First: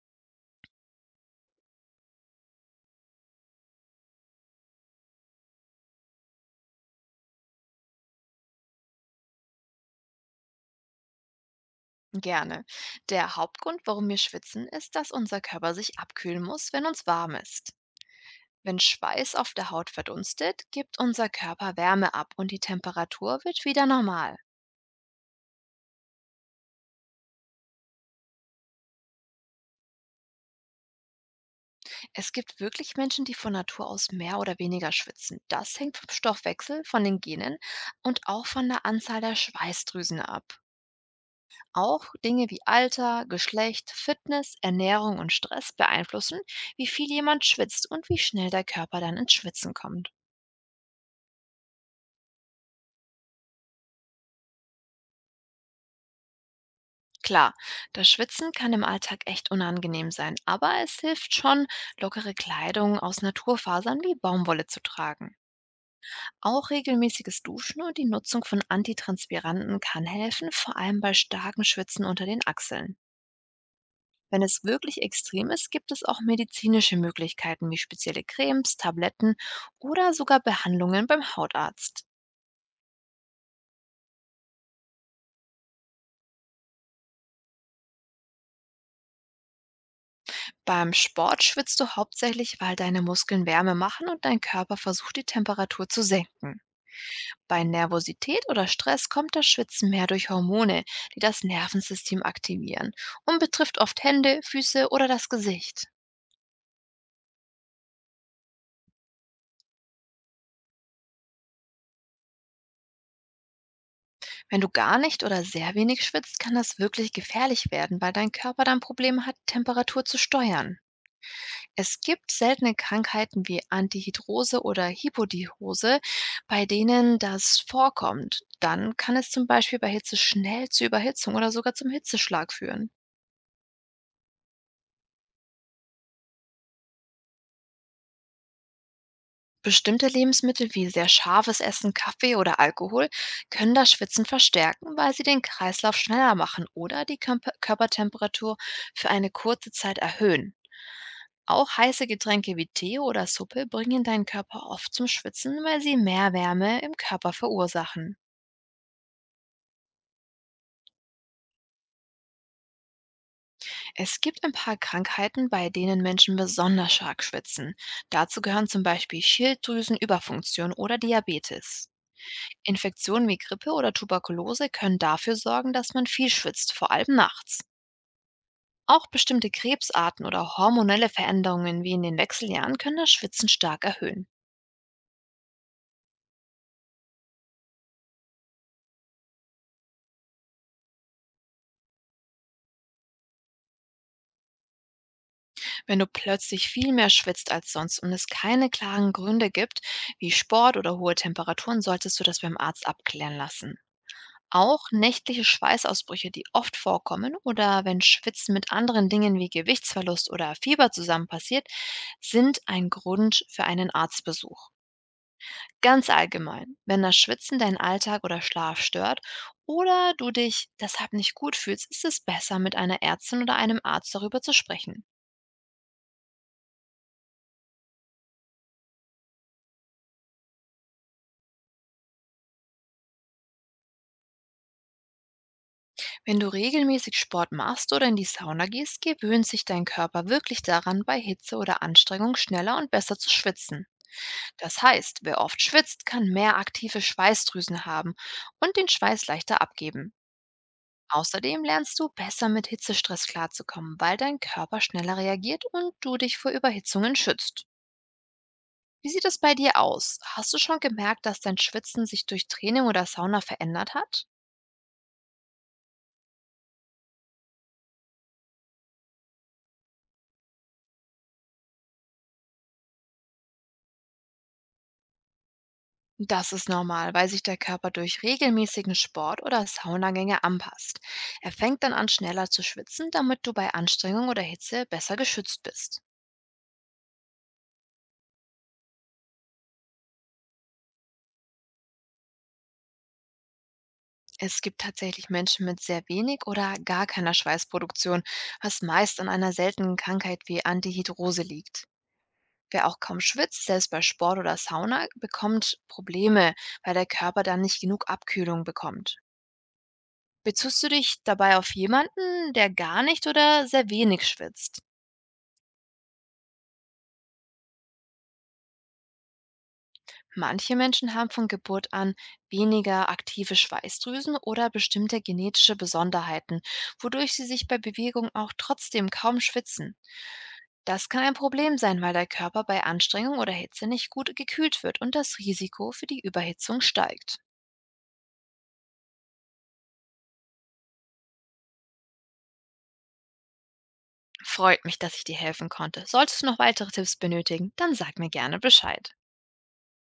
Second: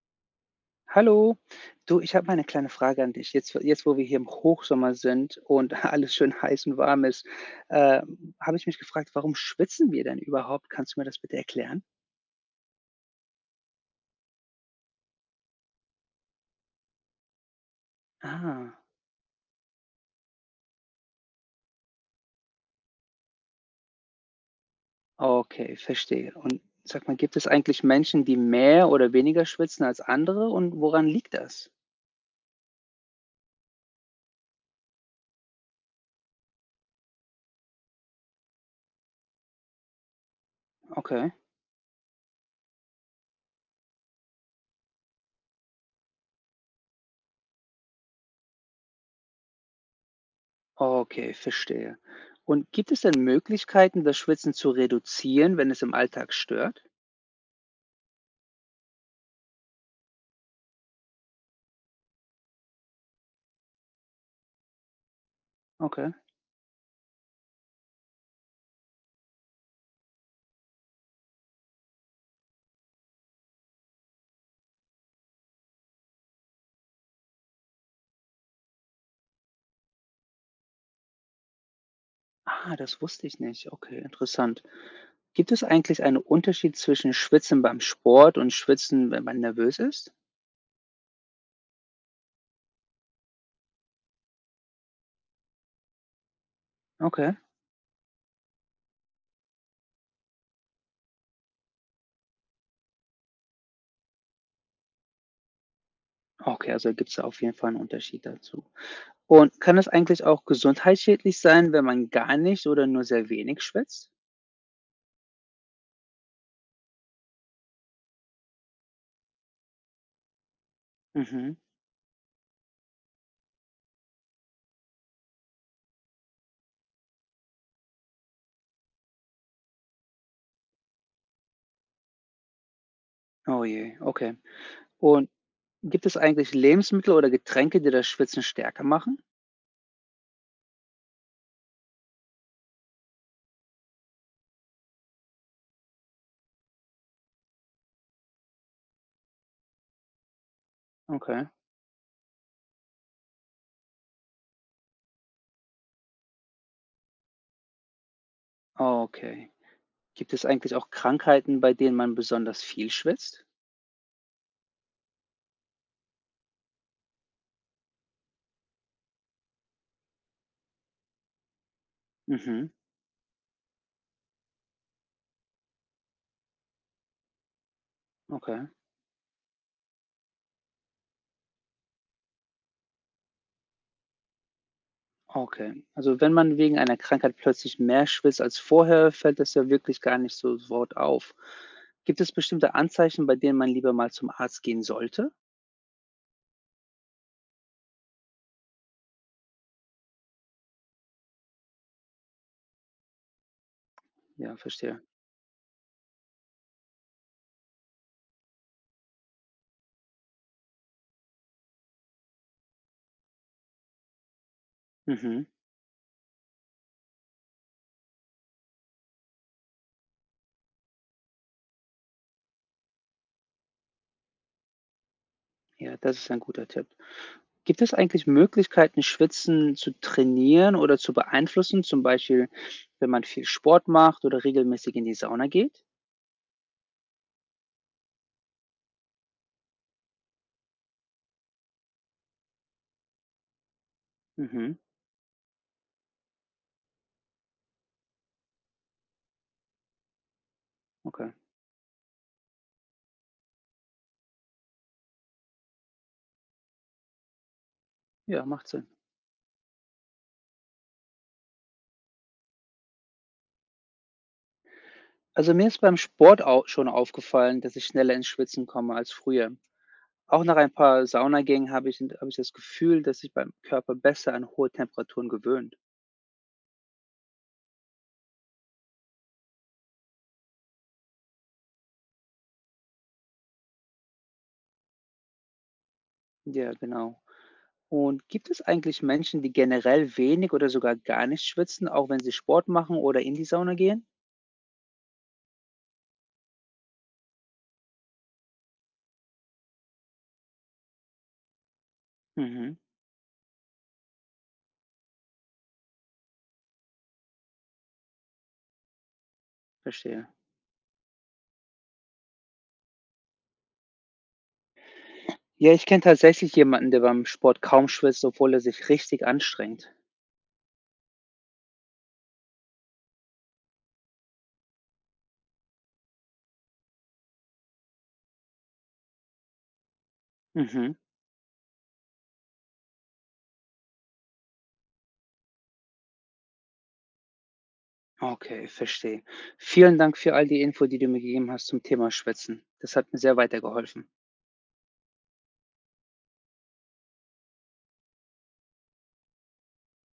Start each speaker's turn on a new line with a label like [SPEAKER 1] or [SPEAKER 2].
[SPEAKER 1] Hallo. Du, ich habe mal 'ne kleine Frage an dich. Jetzt, wo wir hier im Hochsommer sind und alles schön heiß und warm ist, äh, habe ich mich gefragt, warum schwitzen wir denn überhaupt? Kannst du mir das bitte erklären?
[SPEAKER 2] Gerne. Der Hauptgrund, warum wir schwitzen, ist, dass unser Körper sich abkühlen muss, wenn uns warm ist. Wenn
[SPEAKER 1] Ah,
[SPEAKER 2] Schweiß auf der Haut verdunstet, gibt unser Körper Wärme ab und die Temperatur wird wieder normal.
[SPEAKER 1] okay, verstehe. Und sag mal, gibt es eigentlich Menschen, die mehr oder weniger schwitzen als andere und woran liegt das?
[SPEAKER 2] Es gibt wirklich Menschen, die von Natur aus mehr oder weniger schwitzen. Das hängt vom Stoffwechsel, von den Genen und auch von der Anzahl der Schweißdrüsen ab.
[SPEAKER 1] Okay.
[SPEAKER 2] Auch Dinge wie Alter, Geschlecht, Fitness, Ernährung und Stress beeinflussen, wie viel jemand schwitzt und wie schnell der Körper dann ins Schwitzen kommt.
[SPEAKER 1] Okay, verstehe. Und gibt es denn Möglichkeiten, das Schwitzen zu reduzieren, wenn es im Alltag stört?
[SPEAKER 2] Klar, das Schwitzen kann im Alltag echt unangenehm sein, aber es hilft schon, lockere Kleidung aus Naturfasern wie Baumwolle zu tragen.
[SPEAKER 1] Okay.
[SPEAKER 2] Auch regelmäßiges Duschen und die Nutzung von Antitranspiranten kann helfen, vor allem bei starkem Schwitzen unter den Achseln. Wenn es wirklich extrem ist, gibt es auch medizinische Möglichkeiten wie spezielle Cremes, Tabletten oder sogar Behandlungen beim Hautarzt.
[SPEAKER 1] Ah, das wusste ich nicht. Okay, interessant. Gibt es eigentlich einen Unterschied zwischen Schwitzen beim Sport und Schwitzen, wenn man nervös ist?
[SPEAKER 2] Beim Sport schwitzt du hauptsächlich, weil deine Muskeln Wärme machen und dein Körper versucht, die Temperatur zu senken.
[SPEAKER 1] Okay.
[SPEAKER 2] Bei Nervosität oder Stress kommt das Schwitzen mehr durch Hormone, die das Nervensystem aktivieren und betrifft oft Hände, Füße oder das Gesicht.
[SPEAKER 1] Okay, also gibt's da auf jeden Fall einen Unterschied dazu. Und kann es eigentlich auch gesundheitsschädlich sein, wenn man gar nicht oder nur sehr wenig schwitzt?
[SPEAKER 2] Wenn du gar nicht oder sehr wenig schwitzt, kann das wirklich gefährlich werden, weil dein Körper dann Probleme hat, Temperatur zu steuern.
[SPEAKER 1] Mhm.
[SPEAKER 2] Es gibt seltene Krankheiten wie Antihydrose oder Hypodihose, bei denen das vorkommt. Dann kann es zum Beispiel bei Hitze schnell zu Überhitzung oder sogar zum Hitzeschlag führen.
[SPEAKER 1] Oh je, okay. Und gibt es eigentlich Lebensmittel oder Getränke, die das Schwitzen stärker machen?
[SPEAKER 2] Bestimmte Lebensmittel wie sehr scharfes Essen, Kaffee oder Alkohol können das Schwitzen verstärken, weil sie den Kreislauf schneller machen oder die Körpertemperatur für eine kurze Zeit erhöhen.
[SPEAKER 1] Okay.
[SPEAKER 2] Auch heiße Getränke wie Tee oder Suppe bringen deinen Körper oft zum Schwitzen, weil sie mehr Wärme im Körper verursachen.
[SPEAKER 1] Okay. Gibt es eigentlich auch Krankheiten, bei denen man besonders viel schwitzt?
[SPEAKER 2] Es gibt ein paar Krankheiten, bei denen Menschen besonders stark schwitzen. Dazu gehören zum Beispiel Schilddrüsenüberfunktion oder Diabetes.
[SPEAKER 1] Mhm.
[SPEAKER 2] Infektionen wie Grippe oder Tuberkulose können dafür sorgen, dass man viel schwitzt, vor allem nachts.
[SPEAKER 1] Okay.
[SPEAKER 2] Auch bestimmte Krebsarten oder hormonelle Veränderungen wie in den Wechseljahren können das Schwitzen stark erhöhen.
[SPEAKER 1] Okay. Also wenn man wegen einer Krankheit plötzlich mehr schwitzt als vorher, fällt das ja wirklich gar nicht so sofort auf. Gibt es bestimmte Anzeichen, bei denen man lieber mal zum Arzt gehen sollte?
[SPEAKER 2] Wenn du plötzlich viel mehr schwitzt als sonst und es keine klaren Gründe gibt, wie Sport oder hohe Temperaturen, solltest du das beim Arzt abklären lassen.
[SPEAKER 1] Ja,
[SPEAKER 2] Auch
[SPEAKER 1] verstehe.
[SPEAKER 2] nächtliche Schweißausbrüche, die oft vorkommen, oder wenn Schwitzen mit anderen Dingen wie Gewichtsverlust oder Fieber zusammen passiert, sind ein Grund für einen Arztbesuch.
[SPEAKER 1] Mhm.
[SPEAKER 2] Ganz allgemein, wenn das Schwitzen deinen Alltag oder Schlaf stört oder du dich deshalb nicht gut fühlst, ist es besser, mit einer Ärztin oder einem Arzt darüber zu sprechen.
[SPEAKER 1] Ja, das ist ein guter Tipp. Gibt es eigentlich Möglichkeiten, Schwitzen zu trainieren oder zu beeinflussen? Zum Beispiel, wenn man viel Sport macht oder regelmäßig in die Sauna geht?
[SPEAKER 2] Wenn du regelmäßig Sport machst oder in die Sauna gehst, gewöhnt sich dein Körper wirklich daran, bei Hitze oder Anstrengung schneller und besser zu schwitzen.
[SPEAKER 1] Mhm.
[SPEAKER 2] Das heißt, wer oft schwitzt, kann mehr aktive Schweißdrüsen haben und den Schweiß leichter abgeben.
[SPEAKER 1] Okay.
[SPEAKER 2] Außerdem lernst du besser mit Hitzestress klarzukommen, weil dein Körper schneller reagiert und du dich vor Überhitzungen schützt.
[SPEAKER 1] Ja, macht Sinn.
[SPEAKER 2] Wie sieht es bei dir aus? Hast du schon gemerkt, dass dein Schwitzen sich durch Training oder Sauna verändert hat?
[SPEAKER 1] Also mir ist beim Sport au schon aufgefallen, dass ich schneller ins Schwitzen komme als früher. Auch nach ein paar Saunagängen habe ich das Gefühl, dass sich beim Körper besser an hohe Temperaturen gewöhnt.
[SPEAKER 2] Das ist normal, weil sich der Körper durch regelmäßigen Sport oder Saunagänge anpasst. Er fängt dann an, schneller zu schwitzen, damit du bei Anstrengung oder Hitze besser geschützt bist.
[SPEAKER 1] Ja, genau. Und gibt es eigentlich Menschen, die generell wenig oder sogar gar nicht schwitzen, auch wenn sie Sport machen oder in die Sauna gehen?
[SPEAKER 2] Es gibt tatsächlich Menschen mit sehr wenig oder gar keiner Schweißproduktion, was meist an einer seltenen Krankheit wie Antihydrose liegt.
[SPEAKER 1] Mhm,
[SPEAKER 2] Wer auch kaum schwitzt, selbst bei Sport oder Sauna, bekommt Probleme, weil der Körper dann nicht genug Abkühlung bekommt.
[SPEAKER 1] verstehe.
[SPEAKER 2] Bezugst du dich dabei auf jemanden, der gar nicht oder sehr wenig schwitzt?
[SPEAKER 1] Ja, ich kenne tatsächlich jemanden, der beim Sport kaum schwitzt, obwohl er sich richtig anstrengt.
[SPEAKER 2] Manche Menschen haben von Geburt an weniger aktive Schweißdrüsen oder bestimmte genetische Besonderheiten, wodurch sie sich bei Bewegung auch trotzdem kaum schwitzen.
[SPEAKER 1] Mhm,
[SPEAKER 2] Das kann ein Problem sein, weil der Körper bei Anstrengung oder Hitze nicht gut gekühlt wird und das Risiko für die Überhitzung steigt.
[SPEAKER 1] okay, verstehe. Vielen Dank für all die Info, die du mir gegeben hast zum Thema Schwitzen. Das hat mir sehr weitergeholfen.
[SPEAKER 2] Freut mich, dass ich dir helfen konnte. Solltest du noch weitere Tipps benötigen, dann sag mir gerne Bescheid.